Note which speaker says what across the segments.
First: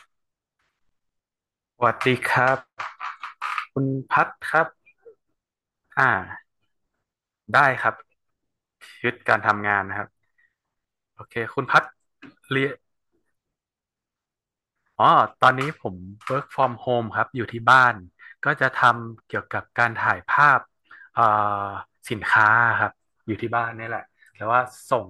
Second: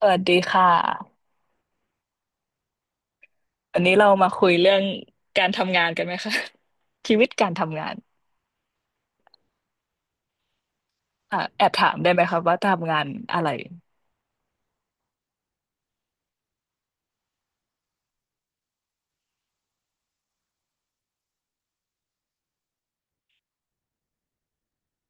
Speaker 1: สวัสดีค่ะ
Speaker 2: สวัสดีครับ
Speaker 1: วั
Speaker 2: คุ
Speaker 1: น
Speaker 2: ณ
Speaker 1: นี้เรา
Speaker 2: พั
Speaker 1: มา
Speaker 2: ด
Speaker 1: คุย
Speaker 2: ครับ
Speaker 1: เรื่องการทำงานกัน
Speaker 2: อ่า
Speaker 1: ไหมคะ ชีวิตการ
Speaker 2: ได้
Speaker 1: ทำ
Speaker 2: ค
Speaker 1: งา
Speaker 2: รั
Speaker 1: น
Speaker 2: บชีวิตการทำงานนะครับโอเค
Speaker 1: อ่ะ
Speaker 2: คุ
Speaker 1: แอ
Speaker 2: ณ
Speaker 1: บ
Speaker 2: พัด
Speaker 1: ถามได้ไหมคะว่า
Speaker 2: เรียน
Speaker 1: ทำงานอะไร
Speaker 2: อ๋อตอนนี้ผม work from home ครับอยู่ที่บ้านก็จะทำเกี่ยวกับการถ่ายภาพเอ่อสินค้าครับอยู่ที่บ้านนี่แหละแต่ว่าส่ง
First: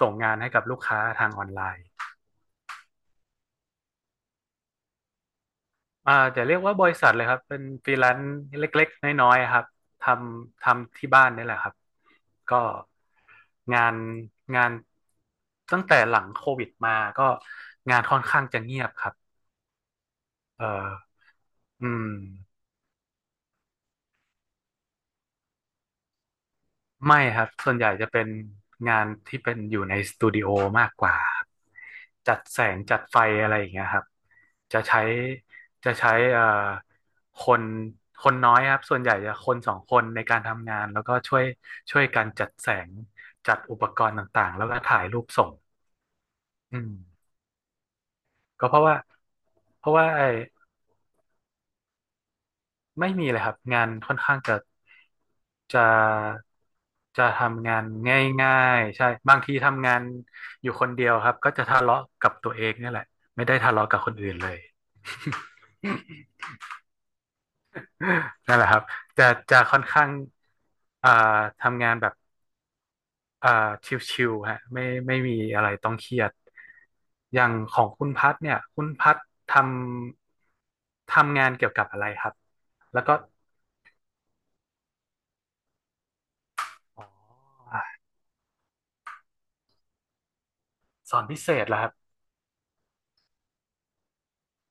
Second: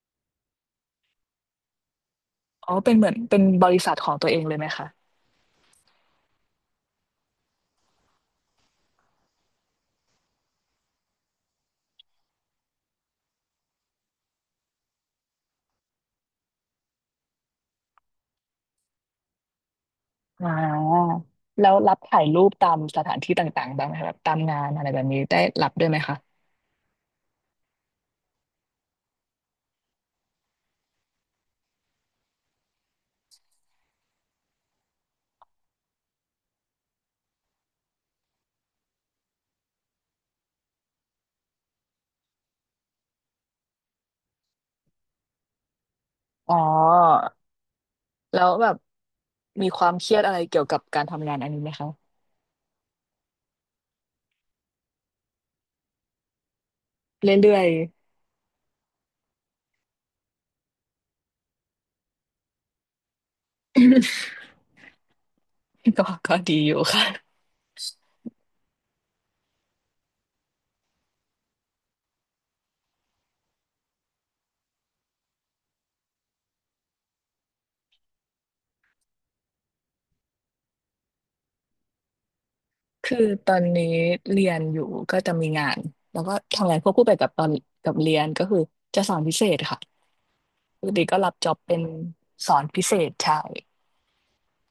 Speaker 2: ส่งงานให้กับลูกค้าทางออนไลน์
Speaker 1: อ๋อเป็นเหมือนเป็นบริษัทของตัวเองเลยไหมคะ
Speaker 2: จะเรียกว่าบริษัทเลยครับเป็นฟรีแลนซ์เล็กๆน้อยๆครับททำที่บ้านนี่แหละครับก็งานงานตั้งแต่หลังโควิดมาก็งานค่อนข้างจะเงียบครับ
Speaker 1: อ่
Speaker 2: เออ
Speaker 1: าแล้ว
Speaker 2: อื
Speaker 1: รับ
Speaker 2: ม
Speaker 1: ถ่ายรูปตามสถานที่ต่างๆบ้างไหมคะแบบตามงานอะไรแบบนี้ได้รับด้วยไหมคะ
Speaker 2: ไม่ครับส่วนใหญ่จะเป็นงานที่เป็นอยู่ในสตูดิโอมากกว่าจัดแสงจัดไฟอะไรอย่างเงี้ยครับจะใช้จะใช้คนคนน้อยครับส่วนใหญ่จะคนสองคนในการทำงานแล้วก็ช่วยกันจัดแสงจัดอุปกรณ์ต่างๆแล้วก็ถ่ายรูปส่ง
Speaker 1: อ๋อ
Speaker 2: อืม
Speaker 1: แล้ว
Speaker 2: ก็
Speaker 1: แบ
Speaker 2: เพ
Speaker 1: บ
Speaker 2: ราะว่า
Speaker 1: มีค
Speaker 2: เพ
Speaker 1: วาม
Speaker 2: ราะ
Speaker 1: เค
Speaker 2: ว่า
Speaker 1: รียด
Speaker 2: ไอ้
Speaker 1: อะไรเกี่ยวกับการทำงานอันนี้ไหมคะ
Speaker 2: ไม่มีเลยครับงานค่อนข้างจะจะ
Speaker 1: เร
Speaker 2: จะ
Speaker 1: ื่อย
Speaker 2: ทำงาน
Speaker 1: ๆ
Speaker 2: ง่ายๆใช่บางทีทำงานอยู่คนเดียวครับก็จะทะเลาะกับตัวเองเนี่ยแหละไม่ได้ทะเลาะกับคนอื่นเลย
Speaker 1: ก็ก็ดีอยู่ค่ะ
Speaker 2: นั่นแหละครับจะจะค่อนข้างอ่าทำงานแบบอ่าชิวๆฮะไม่มีอะไรต้องเครียดอย่างของคุณพัดเนี่ยคุณพัดททำงานเกี่ยวกับอะไรครับแล้วก็
Speaker 1: คือตอนนี้เรียนอยู่ก็จะมีงานแล้วก็ทำงานควบ
Speaker 2: อ
Speaker 1: คู่ไปกับตอน
Speaker 2: ๋อ
Speaker 1: กับเรียนก็คือจะสอนพิเศษค่ะปกติ
Speaker 2: ส
Speaker 1: ก็
Speaker 2: อน
Speaker 1: รับ
Speaker 2: พิเศ
Speaker 1: จ็อบ
Speaker 2: ษเห
Speaker 1: เป็
Speaker 2: รอ
Speaker 1: น
Speaker 2: ครับ
Speaker 1: สอนพิเศษใช่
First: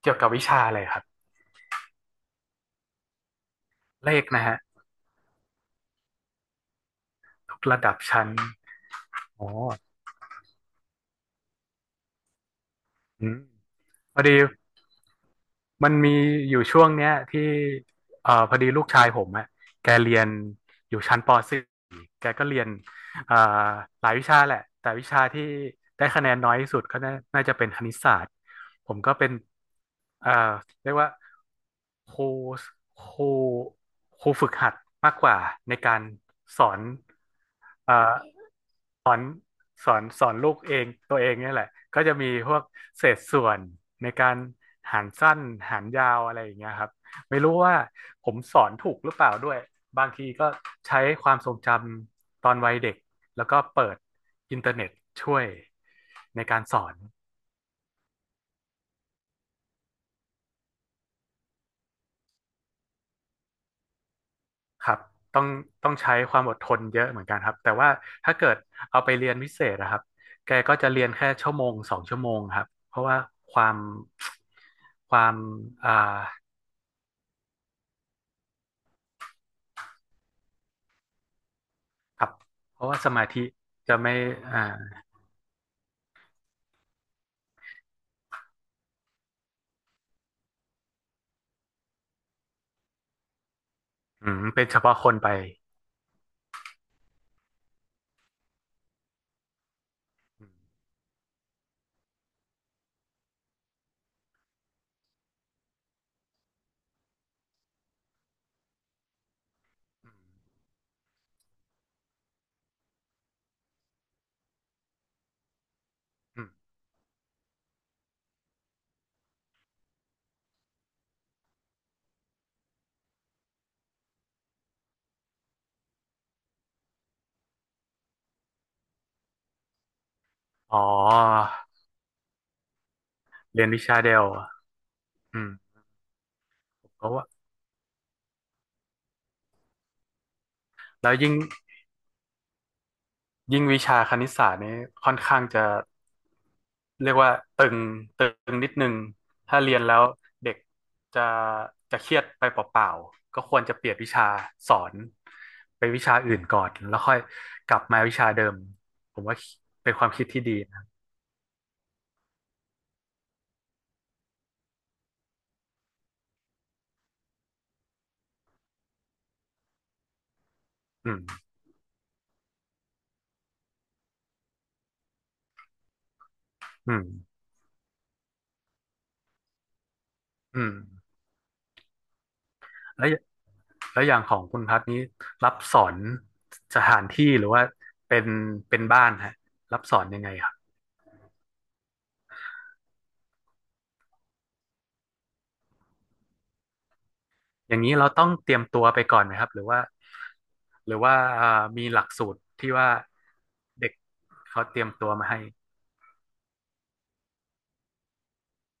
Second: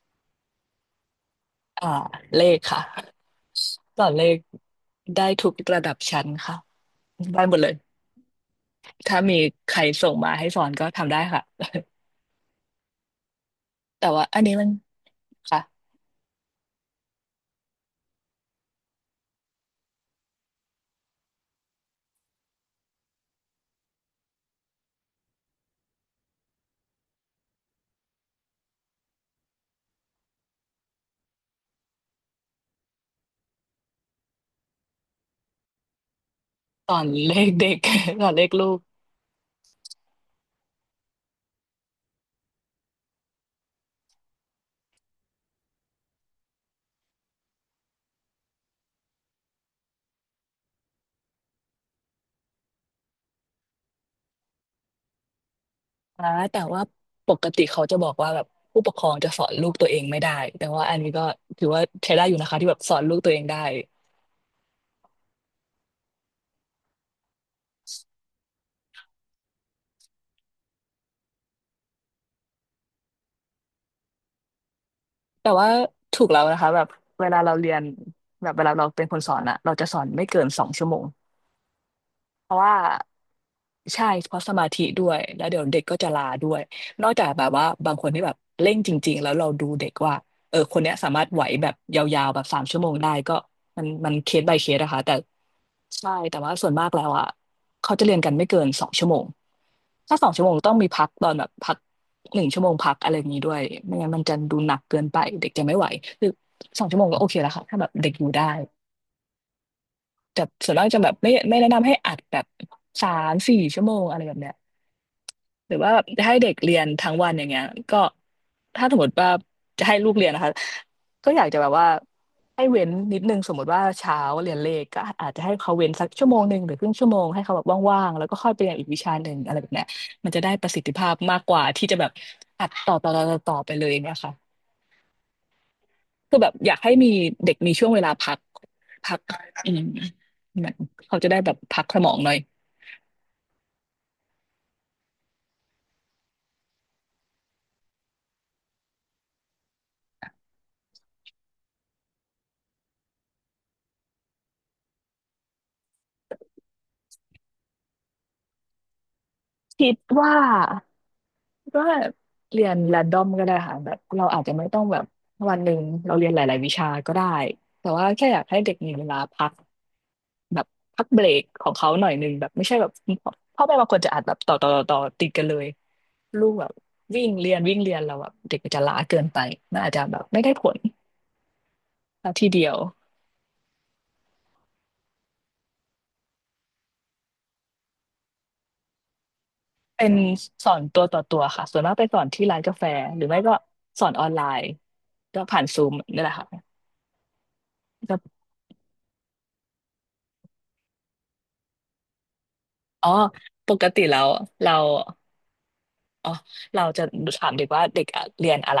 Speaker 2: เกี่ยวกับวิชาอะไรครับ
Speaker 1: อ่าเลขค่ะสอ
Speaker 2: เล
Speaker 1: นเล
Speaker 2: ข
Speaker 1: ข
Speaker 2: นะฮะ
Speaker 1: ได้ทุกระดับชั้นค่ะได้หม
Speaker 2: ทุ
Speaker 1: ด
Speaker 2: ก
Speaker 1: เลย
Speaker 2: ระดับชั้น
Speaker 1: ถ้ามี
Speaker 2: อ๋อ
Speaker 1: ใครส่งมาให้สอนก็ทำได้ค่ะ
Speaker 2: อืม
Speaker 1: แต่
Speaker 2: พอ
Speaker 1: ว่า
Speaker 2: ดี
Speaker 1: อันนี้มันค่ะ
Speaker 2: มันมีอยู่ช่วงเนี้ยที่พอดีลูกชายผมอะแกเรียนอยู่ชั้นป .4 แกก็เรียนเอ่อหลายวิชาแหละแต่วิชาที่ได้คะแนนน้อยที่สุดก็น่าจะเป็นคณิตศาสตร์ผมก็เป็นเอ่อเรียกว่าครูครูครูฝึกหัดมากกว่าในการสอน
Speaker 1: สอนเลขเด็ก
Speaker 2: เอ่อ
Speaker 1: สอนเลขลูก
Speaker 2: สอนลูกเองตัวเองเนี่ยแหละก็จะมีพวกเศษส่วนในการหารสั้นหารยาวอะไรอย่างเงี้ยครับไม่รู้ว่าผมสอนถูกหรือเปล่าด้วยบางทีก็ใช้ความทรงจำตอนวัยเด็กแล้วก็เปิดอินเทอร์เน็ตช่วย
Speaker 1: นะ
Speaker 2: ใน
Speaker 1: แต่
Speaker 2: การส
Speaker 1: ว่า
Speaker 2: อน
Speaker 1: ปกติเขาจะบอกว่าแบบผู้ปกครองจะสอนลูกตัวเองไม่ได้แต่ว่าอันนี้ก็ถือว่าใช้ได้อยู่นะคะที่แบบสอนลูกตัวเองได้
Speaker 2: ครับต้องต้องใช้ความอดทนเยอะเหมือนกันครับแต่ว่าถ้าเกิดเอาไปเรียนพิเศษนะครับแกก็จะเรียนแค่ชั่วโมงสองชั่วโมงครับเพราะว่าความความ
Speaker 1: แต่ว่า
Speaker 2: อ่า
Speaker 1: ถูกแล้วนะคะแบบเวลาเราเรียนแบบเวลาเราเป็นคนสอนอะเราจะสอนไม่เกินสองชั่วโมง
Speaker 2: ครับ
Speaker 1: เพราะว่า
Speaker 2: เพราะว่าสมาธิจะ
Speaker 1: ใช่
Speaker 2: ไม่
Speaker 1: เพราะส
Speaker 2: อ่า
Speaker 1: มาธิด้วยแล้วเดี๋ยวเด็กก็จะลาด้วยนอกจากแบบว่าบางคนที่แบบเร่งจริงๆแล้วเราดูเด็กว่าเออคนเนี้ยสามารถไหวแบบยาวๆแบบสามชั่วโมงได้ก็มัน
Speaker 2: อื
Speaker 1: เค
Speaker 2: ม
Speaker 1: ส by
Speaker 2: เป็
Speaker 1: เค
Speaker 2: นเฉ
Speaker 1: สนะ
Speaker 2: พาะ
Speaker 1: คะ
Speaker 2: ค
Speaker 1: แต่
Speaker 2: นไป
Speaker 1: ใช่แต่ว่าส่วนมากแล้วอ่ะเขาจะเรียนกันไม่เกินสองชั่วโมงถ้าสองชั่
Speaker 2: อื
Speaker 1: วโม
Speaker 2: ม
Speaker 1: งต้องมีพักตอนแบบพักหนึ่งชั่วโมงพักอะไรอย่างนี้ด้วยไม่งั้นมันจะดูหนักเกินไปเด็กจะไม่ไหวคือสองชั่วโมงก็โอเคแล้วค่ะถ้าแบบเด็กอยู่ได้
Speaker 2: อืม
Speaker 1: แต่ส่วนมากจะแบบไม่แนะนำให้อัดแบบสามสี่ชั่วโมงอะไรแบบเนี้ย หรือว่าแบบให้
Speaker 2: อื
Speaker 1: เด็
Speaker 2: ม
Speaker 1: กเรียนทั้งวันอย่างเงี้ยก็ถ้าสมมติว่าจะให้ลูกเรียนนะคะก็อยากจะแบบว่าให้เว้นนิดนึงสมมติว่าเช้าเรียนเลขก็อาจจะให้เขาเว้นสักชั่วโมงหนึ่งหรือครึ่งชั่วโมงให้เขาแบบว่างๆแล้วก็ค่อยไปเรียนอีกวิชาหนึ่งอะไรแบบเนี้ยมันจะได้ประ
Speaker 2: อ๋
Speaker 1: สิท
Speaker 2: อ
Speaker 1: ธิภาพมากกว่าที่จะแบบอัดต่อ
Speaker 2: เรียน
Speaker 1: ไป
Speaker 2: วิ
Speaker 1: เลยอ
Speaker 2: ชา
Speaker 1: ย่างเงี้
Speaker 2: เดี
Speaker 1: ย
Speaker 2: ยว
Speaker 1: ค่ะ
Speaker 2: อืม
Speaker 1: คือแบบอยากให้
Speaker 2: เพ
Speaker 1: มี
Speaker 2: ราะว่า
Speaker 1: เด็กมีช่วงเวลาพักอืมเหมอน
Speaker 2: แล้ว
Speaker 1: เขาจะ
Speaker 2: ยิ่ง
Speaker 1: ได้แบบพักสมองหน่อย
Speaker 2: ยิ่งวิชาคณิตศาสตร์นี้ค่อนข้างจะเรียกว่าตึงตึงนิดนึงถ้าเรียนแล้วเด็กจะเครียดไปเปล่าๆก็ควรจะเปลี่ยนวิชาสอนไปวิชาอื่นก่อนแล้วค่อยกลับมาวิชาเดิมผมว่า
Speaker 1: คิ
Speaker 2: เป็น
Speaker 1: ด
Speaker 2: ความคิด
Speaker 1: ว่า
Speaker 2: ที่ดีนะ
Speaker 1: ก็เรียน r รนดอมก็ได้ค่ะแบบเราอาจจะไม่ต้องแบบวันหนึ่งเราเรียนหลายๆวิชาก็ได้ แต่ว่าแค่อยากให้เด็กมีเวลาพักแบบพัก
Speaker 2: อื
Speaker 1: เบรก
Speaker 2: ม
Speaker 1: ของเขาหน่อยหนึ่งแบบไม่ใช่แบบพ่อแม่บางคนจะอัดแบบต่อติดกันเลยลูกแบบ
Speaker 2: อืม
Speaker 1: วิ่งเรียนวิ่งเรียนเราแแบบเด็กมันจะล้าเกินไปมันอาจจะแบบไม่ได้
Speaker 2: อื
Speaker 1: ผ
Speaker 2: ม
Speaker 1: ลทีเดียว
Speaker 2: แล้วแล้วอย่างของคุณพัดนี้รับสอนสถานที่หรือว่าเป็นเป็นบ้านฮะรับสอ
Speaker 1: เป็
Speaker 2: น
Speaker 1: น
Speaker 2: ยังไงครับ
Speaker 1: สอนตัวต่อตัวค่ะส่วนมากไปสอนที่ร้านกาแฟหรือไม่ก็สอนออนไลน์ก็ผ่านซูมนี่แหละค่ะ
Speaker 2: อย่างนี้เรา
Speaker 1: ก็
Speaker 2: ต้องเตรียมตัวไปก่อนไหมครับหรือว่าหรือว่ามีหลักสูตรที่ว่า
Speaker 1: อ๋อปก
Speaker 2: เด็ก
Speaker 1: ติแล้ว
Speaker 2: เขา
Speaker 1: เรา
Speaker 2: เตรียมตัวมาให้
Speaker 1: อ๋อเราจะถามเด็กว่าเด็กอะเรียนอะไร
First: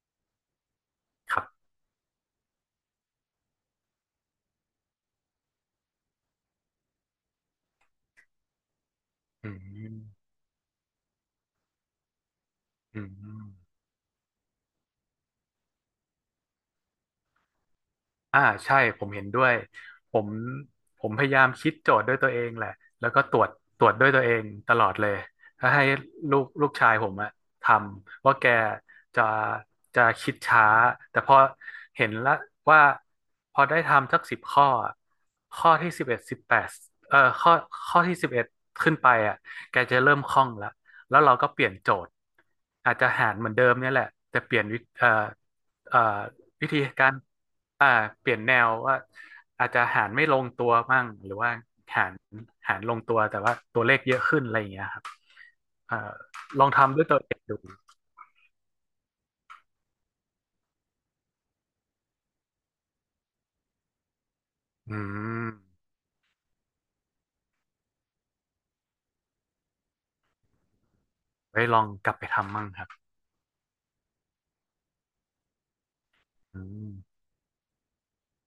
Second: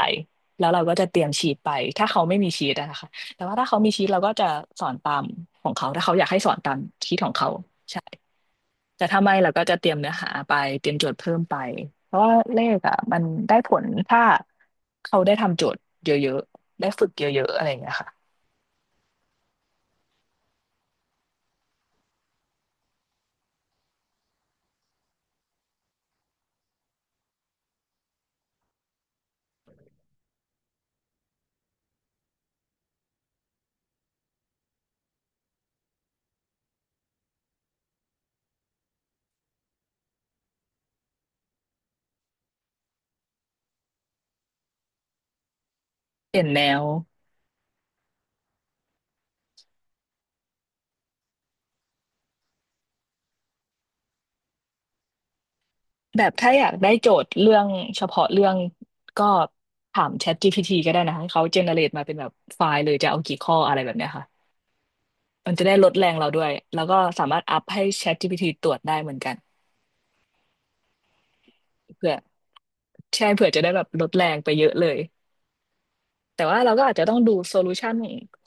Speaker 1: แล้วเราก็จะเตรียม
Speaker 2: ครั
Speaker 1: ชีต
Speaker 2: บ
Speaker 1: ไปถ้าเขาไม่มีชีตอะนะคะแต่ว่าถ้าเขามีชีตเราก็จะสอนตามของเขาถ้าเขาอยากให้สอนตามชีตของเขาใช่แต่ถ้าไม่เรา
Speaker 2: อื
Speaker 1: ก็จะเตรีย
Speaker 2: ม
Speaker 1: มเนื้อหาไปเตรียมโจทย์เพิ่มไปเพราะว่าเลขอะ
Speaker 2: อื
Speaker 1: มัน
Speaker 2: ม
Speaker 1: ได้ผลถ้าเขาได้ทำโจทย์เยอะๆได้ฝึกเยอะๆอะไรอย่างเงี้ยค่ะ
Speaker 2: อ่าใช่ผมเห็นด้วยผมผมพยายามคิดโจทย์ด้วยตัวเองแหละแล้วก็ตรวจด้วยตัวเองตลอดเลยถ้าให้ลูกชายผมอะทำว่าแกจะจะคิดช้าแต่พอเห็นละว่าพอได้ทำสักสิบข้ออะข้อที่สิบเอ็ดสิบแปดเอ่อข้อข้อที่สิบเอ็ดขึ้นไปอะแกจะเริ่มคล่องละแล้วเราก็เปลี่ยนโจทย์อาจจะหารเหมือนเดิมเนี่ยแหละแต่เปลี่ยนวิเอ่อเอ่อ
Speaker 1: เปลี่ยนแน
Speaker 2: วิธี
Speaker 1: ว
Speaker 2: การอ่าเปลี่ยนแนวว่าอาจจะหารไม่ลงตัวมั่งหรือว่าหารหารลงตัวแต่ว่าตัวเลขเยอะขึ้นอะไรอย่างเงี้ยครับเอ่อ
Speaker 1: แบบถ้าอ
Speaker 2: ลอ
Speaker 1: ยา
Speaker 2: ง
Speaker 1: กได้
Speaker 2: ทำด้ว
Speaker 1: โจ
Speaker 2: ยตัว
Speaker 1: ทย์
Speaker 2: เอง
Speaker 1: เรื่
Speaker 2: ดู
Speaker 1: องเฉพาะเรื่องก็ถาม ChatGPT ก็ได้นะให้เขาเจเนเรตมาเป็นแบบไฟล์เลยจะเอากี่ข้ออะไรแบบเนี้ยค่ะ
Speaker 2: อืม
Speaker 1: มันจะได้ลดแรงเราด้วยแล้วก็สามารถอัพให้ ChatGPT ตรวจได้เหมือนกัน
Speaker 2: ไว้ลองก
Speaker 1: เพื่
Speaker 2: ลั
Speaker 1: อ
Speaker 2: บไปทำมั่งครับ
Speaker 1: ใช่เผื่อจะได้แบบลดแรงไปเยอะเลยแต่ว่า
Speaker 2: อื
Speaker 1: เราก็
Speaker 2: ม
Speaker 1: อาจจะต้องดูโซลูชัน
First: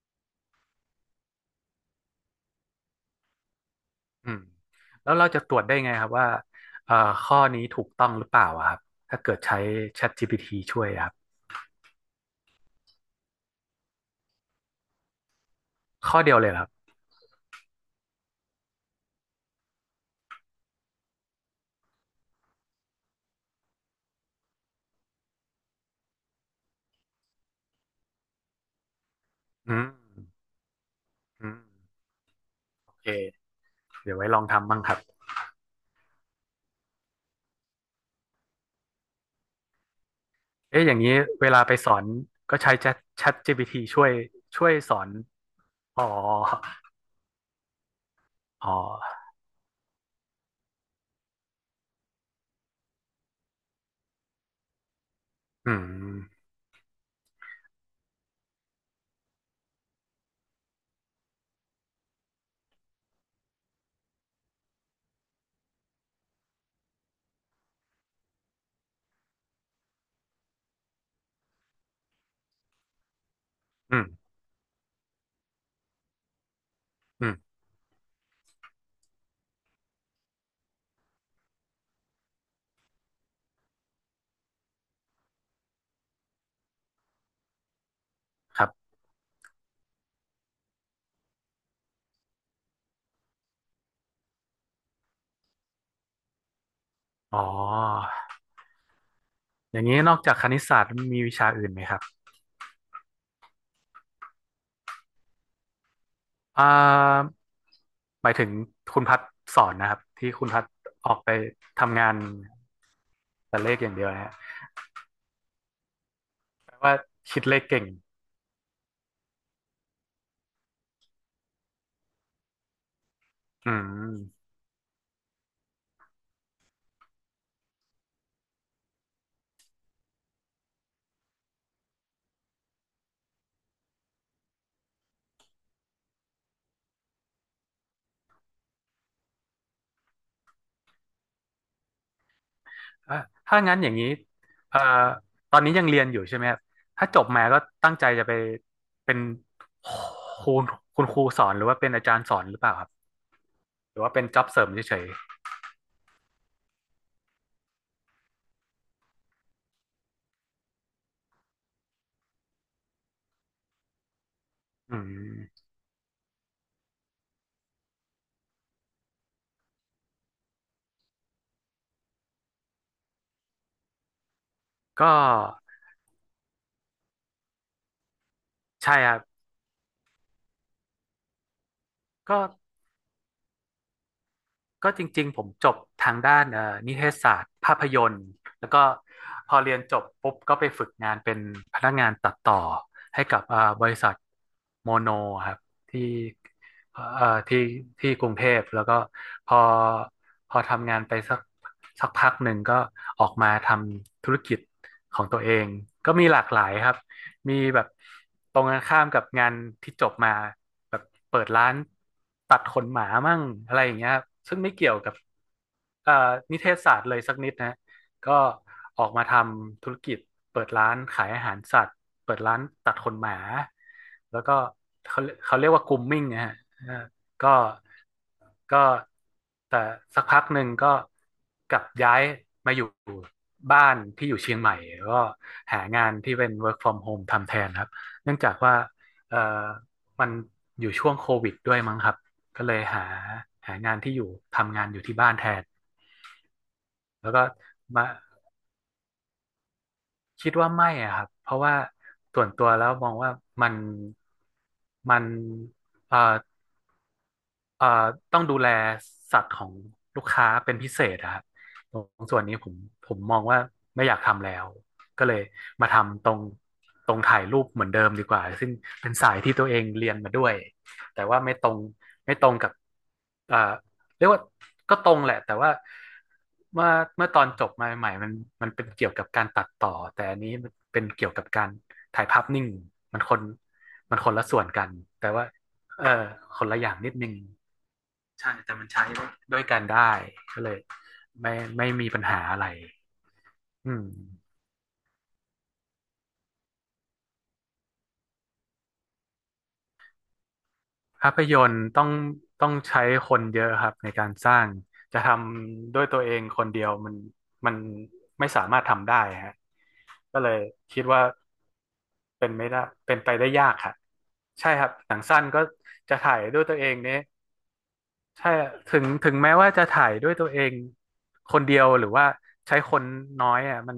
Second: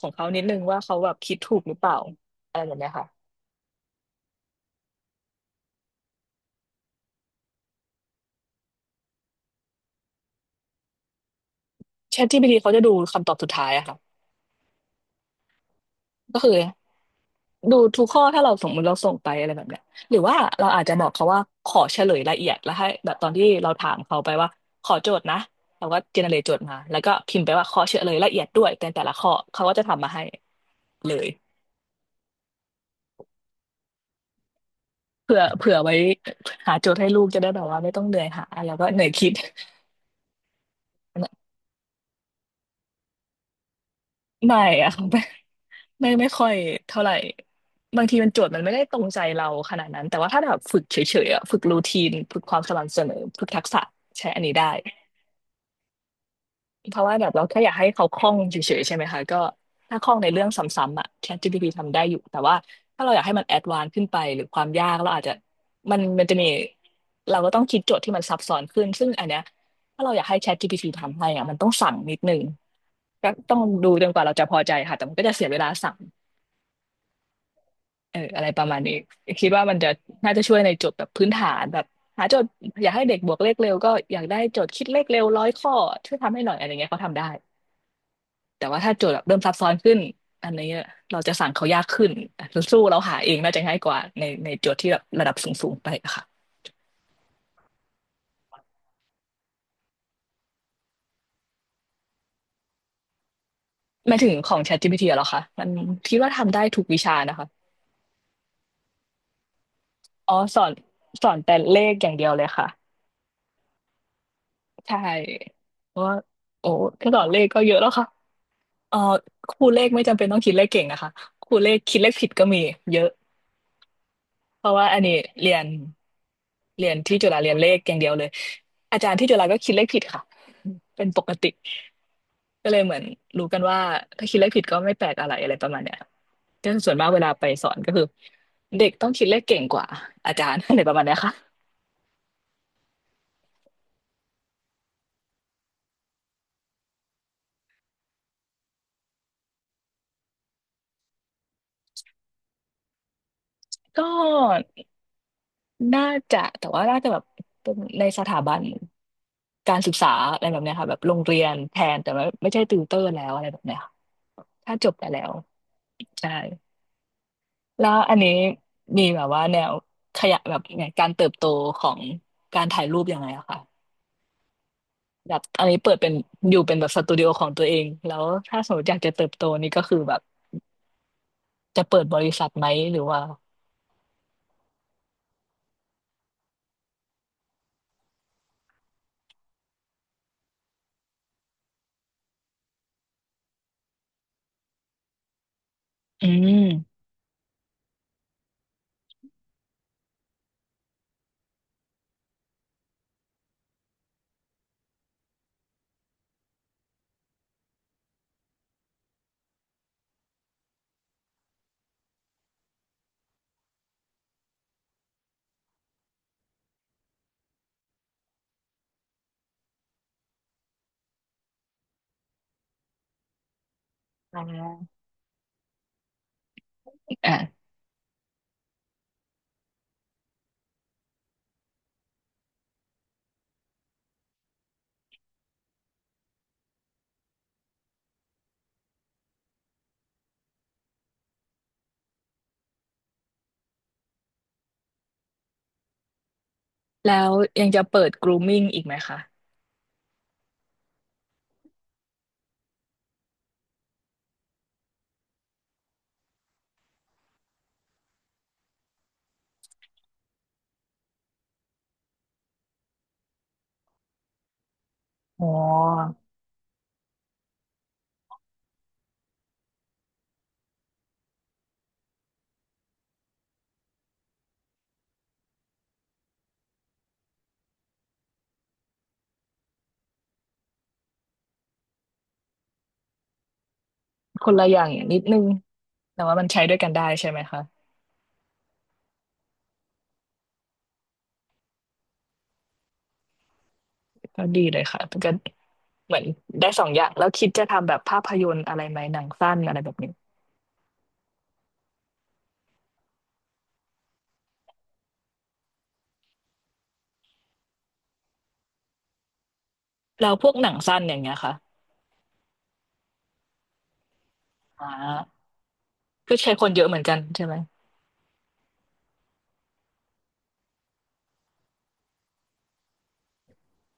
Speaker 1: ของเขานิดนึงว่าเขาแบบคิดถูกหรือเปล่าอะไรแบบเนี้ยค่ะ
Speaker 2: อืมแล้วเราจะตรวจได้ไงครับว่าเอ่อข้อนี้ถูกต้องหรือเปล่าอะครับถ้าเกิดใช้ ChatGPT ช่วยอะครับ
Speaker 1: ChatGPT เขาจะดูคำตอบสุดท้ายอะค่ะ
Speaker 2: ข้อเดีย
Speaker 1: ก็
Speaker 2: วเล
Speaker 1: คื
Speaker 2: ย
Speaker 1: อ
Speaker 2: เหรอครับ
Speaker 1: ดูทุกข้อถ้าเราสมมติเราส่งไปอะไรแบบเนี้ยหรือว่าเราอาจจะบอกเขาว่าขอเฉลยละเอียดแล้วให้แบบตอนที่เราถามเขาไปว่าขอโจทย์นะเราก็เจเนเรตโจทย์มาแล้วก็พิมพ์ไปว่าขอเฉลยละเอียดด้วยแต่แต่ละข้อเขาก็
Speaker 2: อื
Speaker 1: จะ
Speaker 2: ม
Speaker 1: ทำมาให้เลย
Speaker 2: อืมโอเคเดี๋ยวไว้ลองทำมั่งครับ
Speaker 1: เผื่อไว้หาโจทย์ให้ลูกจะได้แบบว่าไม่ต้องเหนื่อยหาแล้วก็เหนื่อยคิด
Speaker 2: เอ๊ะอย่างนี้ เวลาไปสอนก็ใช้ Chat GPT ช่วย
Speaker 1: ไม่
Speaker 2: ช่วย
Speaker 1: อะ
Speaker 2: ส อ
Speaker 1: ค่ะ
Speaker 2: น
Speaker 1: ไม่
Speaker 2: อ๋อ
Speaker 1: ไม่ไม่ค่อยเท่าไหร่บางทีมันโจทย์มัน
Speaker 2: อ๋
Speaker 1: ไม่ได้ตรง
Speaker 2: อ
Speaker 1: ใจเราขนาดนั้นแต่ว่าถ้าแบบฝึกเฉยๆอะฝึกรูทีนฝึกความสม่ำเสมอฝึกทักษะใช้อันนี้ได้
Speaker 2: อืม
Speaker 1: เพราะว่าแบบเราแค่อยากให้เขาคล่องเฉยๆใช่ไหมคะก็ถ้าคล่องในเรื่องซ้ำๆอ่ะ ChatGPT ทำได้อยู่แต่ว่าถ้าเราอยากให้มันแอดวานซ์ขึ้นไปหรือความยากเราอาจจะมันจะมีเราก็ต้องคิดโจทย์ที่มันซับซ้อนขึ้นซึ่งอันเนี้ยถ้าเราอยากให้ ChatGPT ทำให้อ่ะมันต้องสั่งนิดนึงก็ต้องดู
Speaker 2: อื
Speaker 1: จ
Speaker 2: ม
Speaker 1: นกว่าเราจะพอใจค่ะแต่มันก็จะเสียเวลาสั่ง
Speaker 2: อืม
Speaker 1: เอออะไรประมาณนี้คิดว่ามันจะน่าจะช่วยในโจทย์แบบพื้นฐานแบบหาโจทย์อยากให้เด็กบวกเลขเร็วก็อยากได้โจทย์คิดเลขเร็วร้อยข้อช่วยทำให้หน่อยอะไรเงี้ยเขาทำได้
Speaker 2: ค
Speaker 1: แต่
Speaker 2: รั
Speaker 1: ว่า
Speaker 2: บ
Speaker 1: ถ้าโจทย์แบบเริ่มซับซ้อนขึ้นอันนี้เราจะสั่งเขายากขึ้นสู้เราหาเองน่าจะง่ายกว่าในโจทย์ที่แบบระดับสูงๆไปอะค่ะ
Speaker 2: อ๋อ อย่างนี้นอกจากคณิตศาสตร์มีวิชาอื่นไหมครับ
Speaker 1: หมายถึงของ ChatGPT อะเหรอคะมันคิดว่าทำได้
Speaker 2: อ่
Speaker 1: ทุกวิชา
Speaker 2: า
Speaker 1: นะคะ
Speaker 2: หมายถึงคุณพัดสอนนะครับที่
Speaker 1: อ๋อ
Speaker 2: คุณ
Speaker 1: ส
Speaker 2: พั
Speaker 1: อ
Speaker 2: ด
Speaker 1: น
Speaker 2: ออก
Speaker 1: ส
Speaker 2: ไป
Speaker 1: อนแต่เลข
Speaker 2: ทำ
Speaker 1: อ
Speaker 2: งา
Speaker 1: ย่าง
Speaker 2: น
Speaker 1: เดียวเลยค่ะ
Speaker 2: แต่เลขอย่างเดียวนะฮะ
Speaker 1: ใช่เพราะว่าโอ้
Speaker 2: แปลว่า
Speaker 1: แค่สอนเล
Speaker 2: คิด
Speaker 1: ข
Speaker 2: เล
Speaker 1: ก็
Speaker 2: ข
Speaker 1: เยอะ
Speaker 2: เก่ง
Speaker 1: แล้วค่ะเออครูเลขไม่จำเป็นต้องคิดเลขเก่งนะคะครูเลขคิดเลขผิดก็มีเยอะ
Speaker 2: อืม
Speaker 1: เพราะว่าอันนี้เรียนเรียนที่จุฬาเรียนเลขอย่างเดียวเลยอาจารย์ที่จุฬาก็คิดเลขผิดค่ะเป็นปกติ ก็เลยเหมือนรู้กันว่าถ้าคิดเลขผิดก็ไม่แปลกอะไรอะไรประมาณเนี้ยก็ส่วนมากเวลาไปสอนก็คือเด็กต้องคิดเลขเก่งกว่าอาจารย์ อะไรประมาณเนี้ยค่ะ
Speaker 2: อ่ะถ้างั้นอย่างนี้เอ่อตอนนี้ยังเรียนอยู่ใช่ไหมครับถ้าจบมาก็ตั้งใจจะไปเป็นครูคุณครูสอนหรือว่าเป็นอาจารย์สอนหรือเปล่าครับ หรื
Speaker 1: ก็
Speaker 2: อว่าเป็นจ็อบเสริมเฉย
Speaker 1: น่าจะแต่ว่าน่าจะแบบเป็นในสถาบันการศึกษาอะไรแบบเนี้ยค่ะแบบโรงเรียนแทนแต่ว่าไม่ใช่ติวเตอร์แล้วอะไรแบบเนี้ยค่ะถ้าจ
Speaker 2: ๆ
Speaker 1: บ
Speaker 2: อื
Speaker 1: ไปแล้ว
Speaker 2: ม
Speaker 1: ใช่แล้วอันนี้มีแบบว่าแนวขยะแบบไงการเติบโตของการถ่ายรูปยังไงอะคะ
Speaker 2: ก็
Speaker 1: แบบอันนี้เปิดเป็นอยู่เป็นแบบสตูดิโอของตัวเองแล้วถ้าสมมติอ
Speaker 2: ใช่
Speaker 1: ยาก
Speaker 2: ค
Speaker 1: จะ
Speaker 2: รับ
Speaker 1: เติบโตนี่ก็คือแบบจะเปิดบริ
Speaker 2: ก็
Speaker 1: ษัทไหมหรือว่า
Speaker 2: ก็จริงๆผมจบทางด้านนิเทศศาสตร์ภาพยนตร์แล้วก็พอเรียนจบปุ๊บก็ไปฝึกงานเป็นพนักงานตัดต่อให้กับบริษัทโมโนครับที่
Speaker 1: อืม
Speaker 2: เอ่อที่กรุงเทพแล้วก็พอพอทำงานไปสักพักหนึ่งก็ออกมาทำธุรกิจของตัวเองก็มีหลากหลายครับ มีแบบตรงกันข้ามกับงานที่จบมาแบบเปิดร้านตัดขนหมามั่งอะไรอย่างเงี้ยครับซึ่งไม่เกี่ยวกับเอ่อนิเทศศาสตร์เลยสักนิดนะก็ออกมาทำธุรกิจเปิดร้านขายอาหารสัตว์เปิดร้านตัดขนหมาแล้
Speaker 1: อ่
Speaker 2: วก็
Speaker 1: า
Speaker 2: เขาเรียกว่า grooming นะฮะ ก็
Speaker 1: อ่ะ
Speaker 2: ก็แต่สักพักหนึ่งก็กลับย้ายมาอยู่บ้านที่อยู่เชียงใหม่ก็หางานที่เป็น work from home ทำแทนครับเนื่องจากว่าเอ่อมันอยู่ช่วงโควิดด้วยมั้งครับ ก็เลยหางานที่อยู่ทำงานอยู่ที่บ้านแทน
Speaker 1: แล้
Speaker 2: แล้
Speaker 1: ว
Speaker 2: วก็
Speaker 1: ยังจะ
Speaker 2: มา
Speaker 1: เปิด grooming อีกไหมคะ
Speaker 2: คิดว่าไม่อะครับ เพราะว่าส่วนตัวแล้วมองว่ามันมันเอ่อ เอ่อต้องดูแลสัตว์ของลูกค้าเป็นพิเศษอะครับตรงส่วนนี้ผมมองว่าไม่อยากทำแล้วก็เลย
Speaker 1: อ๋อ
Speaker 2: มาทำตรงถ่ายรูปเหมือนเดิมดีกว่าซึ่งเป็นสายที่ตัวเองเรียนมาด้วยแต่ว่าไม่ตรงกับเอ่อเรียกว่าก็ตรงแหละแต่ว่าเมื่อเมื่อตอนจบมาใหม่ๆมันเป็นเกี่ยวกับการตัดต่อแต่อันนี้มันเป็นเกี่ยวกับการถ่ายภาพนิ่งมันคนมันคนละ
Speaker 1: คน
Speaker 2: ส่ว
Speaker 1: ละ
Speaker 2: น
Speaker 1: อย่า
Speaker 2: กั
Speaker 1: ง
Speaker 2: น
Speaker 1: อย่างนิด
Speaker 2: แต่
Speaker 1: นึง
Speaker 2: ว่าเออ
Speaker 1: แต่ว่ามัน
Speaker 2: ค
Speaker 1: ใช้
Speaker 2: น
Speaker 1: ด้ว
Speaker 2: ละ
Speaker 1: ย
Speaker 2: อ
Speaker 1: กัน
Speaker 2: ย่าง
Speaker 1: ได้
Speaker 2: นิด
Speaker 1: ใช่
Speaker 2: นึง
Speaker 1: ไหมคะ
Speaker 2: ใช่แต่มันใช้ด้วยกันได้ก็เลยไม่ไม่มีปัญหาอะไรอืม
Speaker 1: ก็ดีเลยค่ะมันก็เหมือนได้สองอย่างแล้วคิดจะทำแบบภาพยนตร์อะไรไหมหนังสั้นอะไรแบบนี้
Speaker 2: ภาพยนตร์ต้องใช้คนเยอะครับในการสร้างจะทำด้วยตัวเองคนเดียวมันไม่สามารถทำได้ฮะ
Speaker 1: แล้ว
Speaker 2: ก็
Speaker 1: พ
Speaker 2: เล
Speaker 1: วก
Speaker 2: ย
Speaker 1: หนังสั้น
Speaker 2: คิด
Speaker 1: อย่าง
Speaker 2: ว่า
Speaker 1: เงี้ยค่ะ
Speaker 2: เป็นไม่ได้เป็นไปได้ยากครับใช่ค
Speaker 1: อ่า
Speaker 2: รับหนังสั้นก็จะ
Speaker 1: ก็
Speaker 2: ถ่าย
Speaker 1: ใช้
Speaker 2: ด้ว
Speaker 1: ค
Speaker 2: ย
Speaker 1: น
Speaker 2: ตัว
Speaker 1: เย
Speaker 2: เอ
Speaker 1: อะเห
Speaker 2: ง
Speaker 1: มือน
Speaker 2: เนี่
Speaker 1: กัน
Speaker 2: ย
Speaker 1: ใช่ไหม
Speaker 2: ใช่ถึงแม้ว่าจะถ่ายด้วยตัวเองคนเดียวหรือว่าใช้คนน้อยอ่ะมัน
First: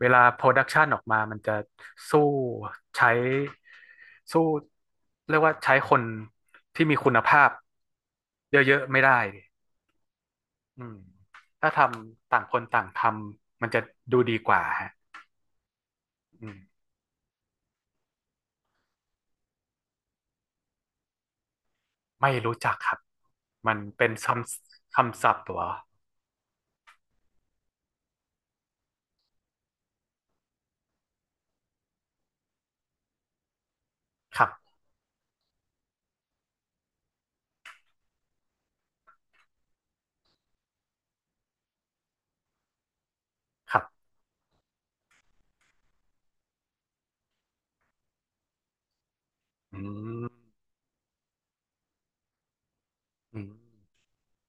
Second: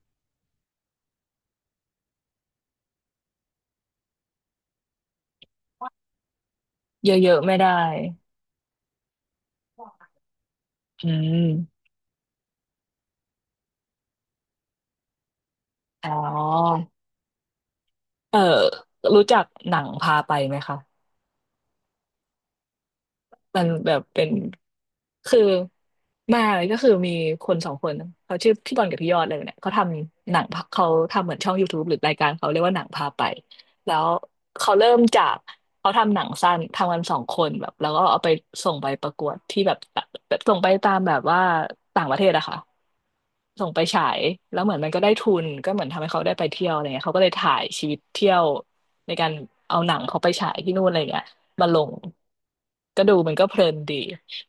Speaker 2: เวลาโปรดักชันออกมามันจะสู้ใช้สู้เรียกว่าใช้คนที่มี
Speaker 1: เย
Speaker 2: คุณ
Speaker 1: อะ
Speaker 2: ภา
Speaker 1: ๆ
Speaker 2: พ
Speaker 1: ไม่ได้
Speaker 2: เยอะๆไม่ได้ดิอืม
Speaker 1: อื
Speaker 2: ถ้าท
Speaker 1: ม
Speaker 2: ำต่างคนต่างทำมันจะดูดีกว่าฮะ
Speaker 1: อ๋อ
Speaker 2: อืม
Speaker 1: เออรู้จักหนังพาไปไหมคะ
Speaker 2: ไม่รู้จักครับ
Speaker 1: มัน
Speaker 2: มัน
Speaker 1: แบบ
Speaker 2: เป็น
Speaker 1: เป็
Speaker 2: ค
Speaker 1: น
Speaker 2: ำคำศัพ
Speaker 1: คือ
Speaker 2: ท์เหรอ
Speaker 1: มาก็คือมีคนสองคนเขาชื่อพี่บอลกับพี่ยอดเลยเนี่ยเขาทำหนังพะเขาทำเหมือนช่อง YouTube หรือรายการเขาเรียกว่าหนังพาไปแล้ว
Speaker 2: ครั
Speaker 1: เขา
Speaker 2: บ
Speaker 1: เริ่มจากเขาทำหนังสั้นทำกันสองคนแบบแล้วก็เอาไปส่งไปประกวดที่แบบส่งไปตามแบบว่าต่างประเทศอะค่ะส่ง
Speaker 2: ค
Speaker 1: ไป
Speaker 2: รั
Speaker 1: ฉา
Speaker 2: บ
Speaker 1: ยแล้วเหมือนมันก็ได้ทุนก็เหมือนทำให้เขาได้ไปเที่ยวอะไรเงี้ยเขาก็เลยถ่ายชีวิตเที่ยวในการเอา
Speaker 2: อื
Speaker 1: หนังเขา
Speaker 2: ม
Speaker 1: ไปฉายที่นู่นอะไรเงี้ย มาลงก็ดูมัน
Speaker 2: อื
Speaker 1: ก็
Speaker 2: ม
Speaker 1: เพลินดี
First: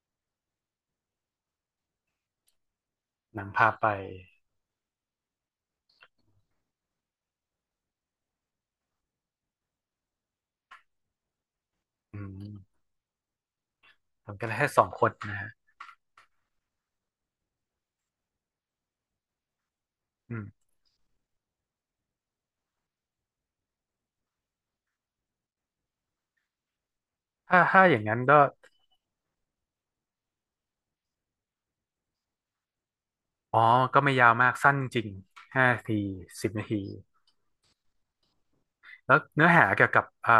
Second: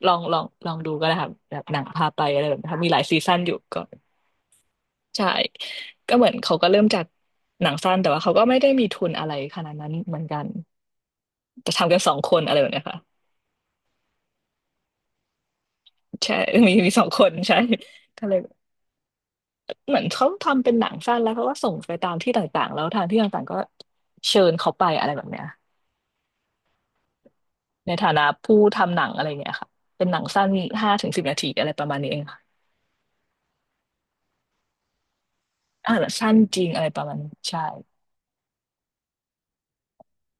Speaker 1: ลองดูก็ได้ครับแบบหนังพาไปอะไรแบบนี้ครับมีหลายซีซั่นอยู่
Speaker 2: นำพาพ
Speaker 1: ก็
Speaker 2: ไป
Speaker 1: ใช่ก็เหมือนเขาก็เริ่มจากหนังสั้นแต่ว่าเขาก็ไม่ได้มีทุนอะไรขนาดนั้นเหมือนกันแต่ทำกันสอง
Speaker 2: อื
Speaker 1: คนอะไรแบบ
Speaker 2: ม
Speaker 1: เนี้ยค่ะ
Speaker 2: ทำกันแค่สองคนนะฮะ
Speaker 1: ใช่มีสองคนใช่ก็เลยเหมือนเขา
Speaker 2: อืม
Speaker 1: ทำเป็นหนังสั้นแล้วเขาก็ส่งไปตามที่ต่างๆแล้วทางที่ต่างๆก็เชิญเขาไปอะไรแบบเนี้ย
Speaker 2: ถ้าถ้า
Speaker 1: ใน
Speaker 2: อย่าง
Speaker 1: ฐา
Speaker 2: นั้น
Speaker 1: นะ
Speaker 2: ก็
Speaker 1: ผู้ทำหนังอะไรเงี้ยค่ะเป็นหนังสั้นห้าถึงสิบนาทีอะไรประมาณนี้เอง
Speaker 2: อ๋อ ก็ไม่ยาวมากสั้นจริงห้านา
Speaker 1: อ่า
Speaker 2: ที
Speaker 1: สั้น
Speaker 2: สิบ
Speaker 1: จริ
Speaker 2: นา
Speaker 1: ง
Speaker 2: ที
Speaker 1: อะไรประมาณนี้ใช่
Speaker 2: แล้วเนื้อหาเกี่ยวกับอ่า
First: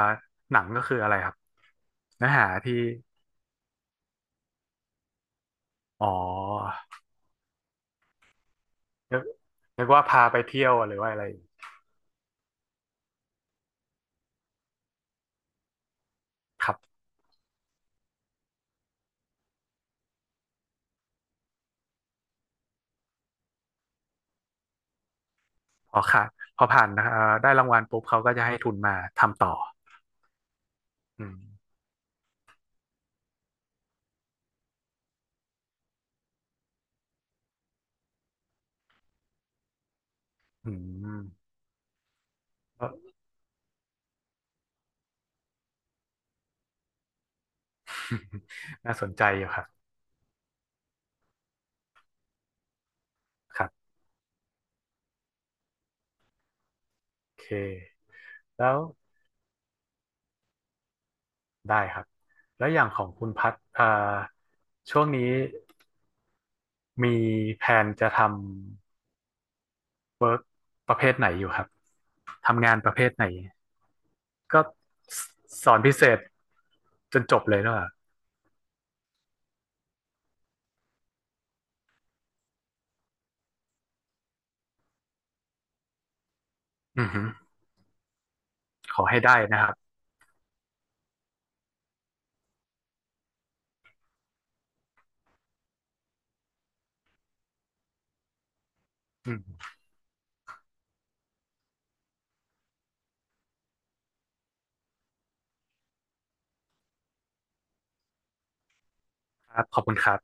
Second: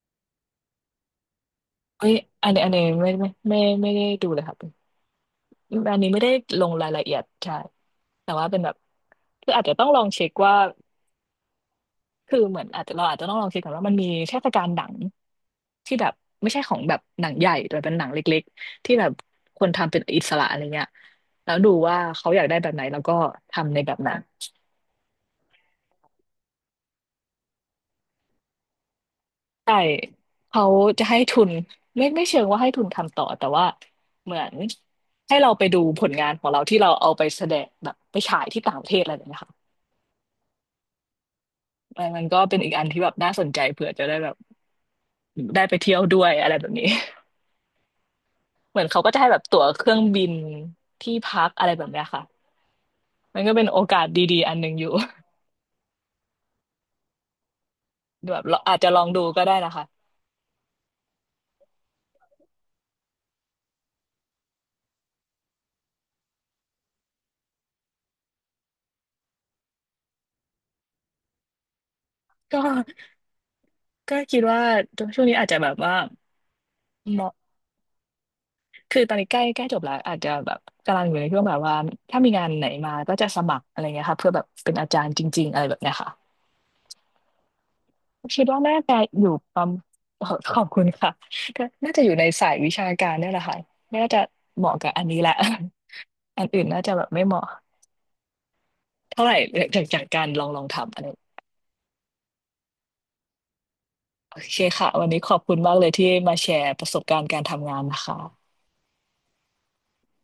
Speaker 2: หนังก็คืออะไรครับ
Speaker 1: เอ้ย
Speaker 2: เนื้อหา
Speaker 1: อันนี้อัน
Speaker 2: ที่
Speaker 1: นี้ไม่ได้ดูเลยครับอัน
Speaker 2: อ๋
Speaker 1: นี้
Speaker 2: อ
Speaker 1: ไม่ได้ลงรายละเอียดใช่แต่ว่าเป็นแบบ
Speaker 2: นึก
Speaker 1: คืออาจจะ
Speaker 2: นึ
Speaker 1: ต้อง
Speaker 2: ก
Speaker 1: ลอ
Speaker 2: ว่า
Speaker 1: ง
Speaker 2: พา
Speaker 1: เช็ค
Speaker 2: ไป
Speaker 1: ว่า
Speaker 2: เที่ยวหรือว่าอะไร
Speaker 1: คือเหมือนอาจจะเราอาจจะต้องลองเช็คก่อนว่ามันมีเทศกาลหนังที่แบบไม่ใช่
Speaker 2: ค
Speaker 1: ขอ
Speaker 2: รับ
Speaker 1: งแบบหนังใหญ่แต่เป็นหนังเล็กๆที่แบบคนทำเป็นอิสระอะไรเงี้ยแล้วดูว่าเขาอยากได้แบบไหนแล้วก็ทำในแบบนั้น
Speaker 2: พอค่ะพอผ่านนะเอ่อได้รางวัลปุ๊บเขาก็จะให้ทุนมาทำต่อ
Speaker 1: ใช่เขาจะให้
Speaker 2: อืม
Speaker 1: ทุนไม่เชิงว่าให้ทุนทำต่อแต่ว่าเหมือนให้เราไปดูผลงานของเราที่เราเอาไปแสดงแบบไปฉายที่ต่างประเทศอะไรแบบเนี้ยค่ะ
Speaker 2: อืม
Speaker 1: มันก็เป็นอีกอัน
Speaker 2: ก็
Speaker 1: ที่แบบน่าสนใจเผื่อจะได้แบบได้ไปเที่ยวด้วยอะไรแบบนี้ เหมือน
Speaker 2: น่า
Speaker 1: เขา
Speaker 2: ส
Speaker 1: ก็
Speaker 2: น
Speaker 1: จะ
Speaker 2: ใจ
Speaker 1: ให้แบ
Speaker 2: อ
Speaker 1: บ
Speaker 2: ยู่ค
Speaker 1: ตั๋
Speaker 2: รั
Speaker 1: วเค
Speaker 2: บ
Speaker 1: รื่องบินที่พักอะไรแบบเนี้ยค่ะมันก็
Speaker 2: ค
Speaker 1: เป็น
Speaker 2: รั
Speaker 1: โอ
Speaker 2: บ
Speaker 1: กาสดีๆอันหนึ่งอยู่
Speaker 2: โอเค
Speaker 1: แบบเรา
Speaker 2: แล้
Speaker 1: อาจ
Speaker 2: ว
Speaker 1: จะลองดูก็ได้นะคะ
Speaker 2: ได้ครับ แล้วอย่างของคุณพัดช่วงนี้ มีแผนจะทำประเภทไหนอยู่ครับ
Speaker 1: ก็
Speaker 2: ทำงานประเภทไหน
Speaker 1: ก็คิดว่า
Speaker 2: ก็
Speaker 1: ช่
Speaker 2: ส
Speaker 1: วงนี้อาจจะแบ
Speaker 2: ส
Speaker 1: บ
Speaker 2: อน
Speaker 1: ว่า
Speaker 2: พิเศษจนจบเลยเนอะ
Speaker 1: คือตอนนี้ใกล้ใกล้จบแล้วอาจจะแบบกำลังอยู่ในช่วงแบบว่าถ้ามีงานไหนมาก็จะสมัครอะไรเงี้ยค่ะเพื่อแบบเป็นอาจารย์จริงๆอะไรแบบเนี้ยค่ะ
Speaker 2: อือหือ
Speaker 1: คิดว่าน่าจะ
Speaker 2: ขอให้
Speaker 1: อยู่
Speaker 2: ได้
Speaker 1: ป
Speaker 2: นะ
Speaker 1: ระ
Speaker 2: ค
Speaker 1: ม
Speaker 2: รับ
Speaker 1: ขอบคุณค่ะก็น่าจะอยู่ในสายวิชาการเนี่ยแหละค่ะน่าจะเหมาะกับอันนี้แหละ อันอื่นน่าจะแบบไม่เหมาะเท่าไห
Speaker 2: อื
Speaker 1: ร่
Speaker 2: ม
Speaker 1: จากการลองทำอะไรโอเคค่ะวันนี้ขอบคุณมากเลยที่มาแชร์ประสบการณ์การทำงานนะคะ
Speaker 2: ครับขอบคุณครับ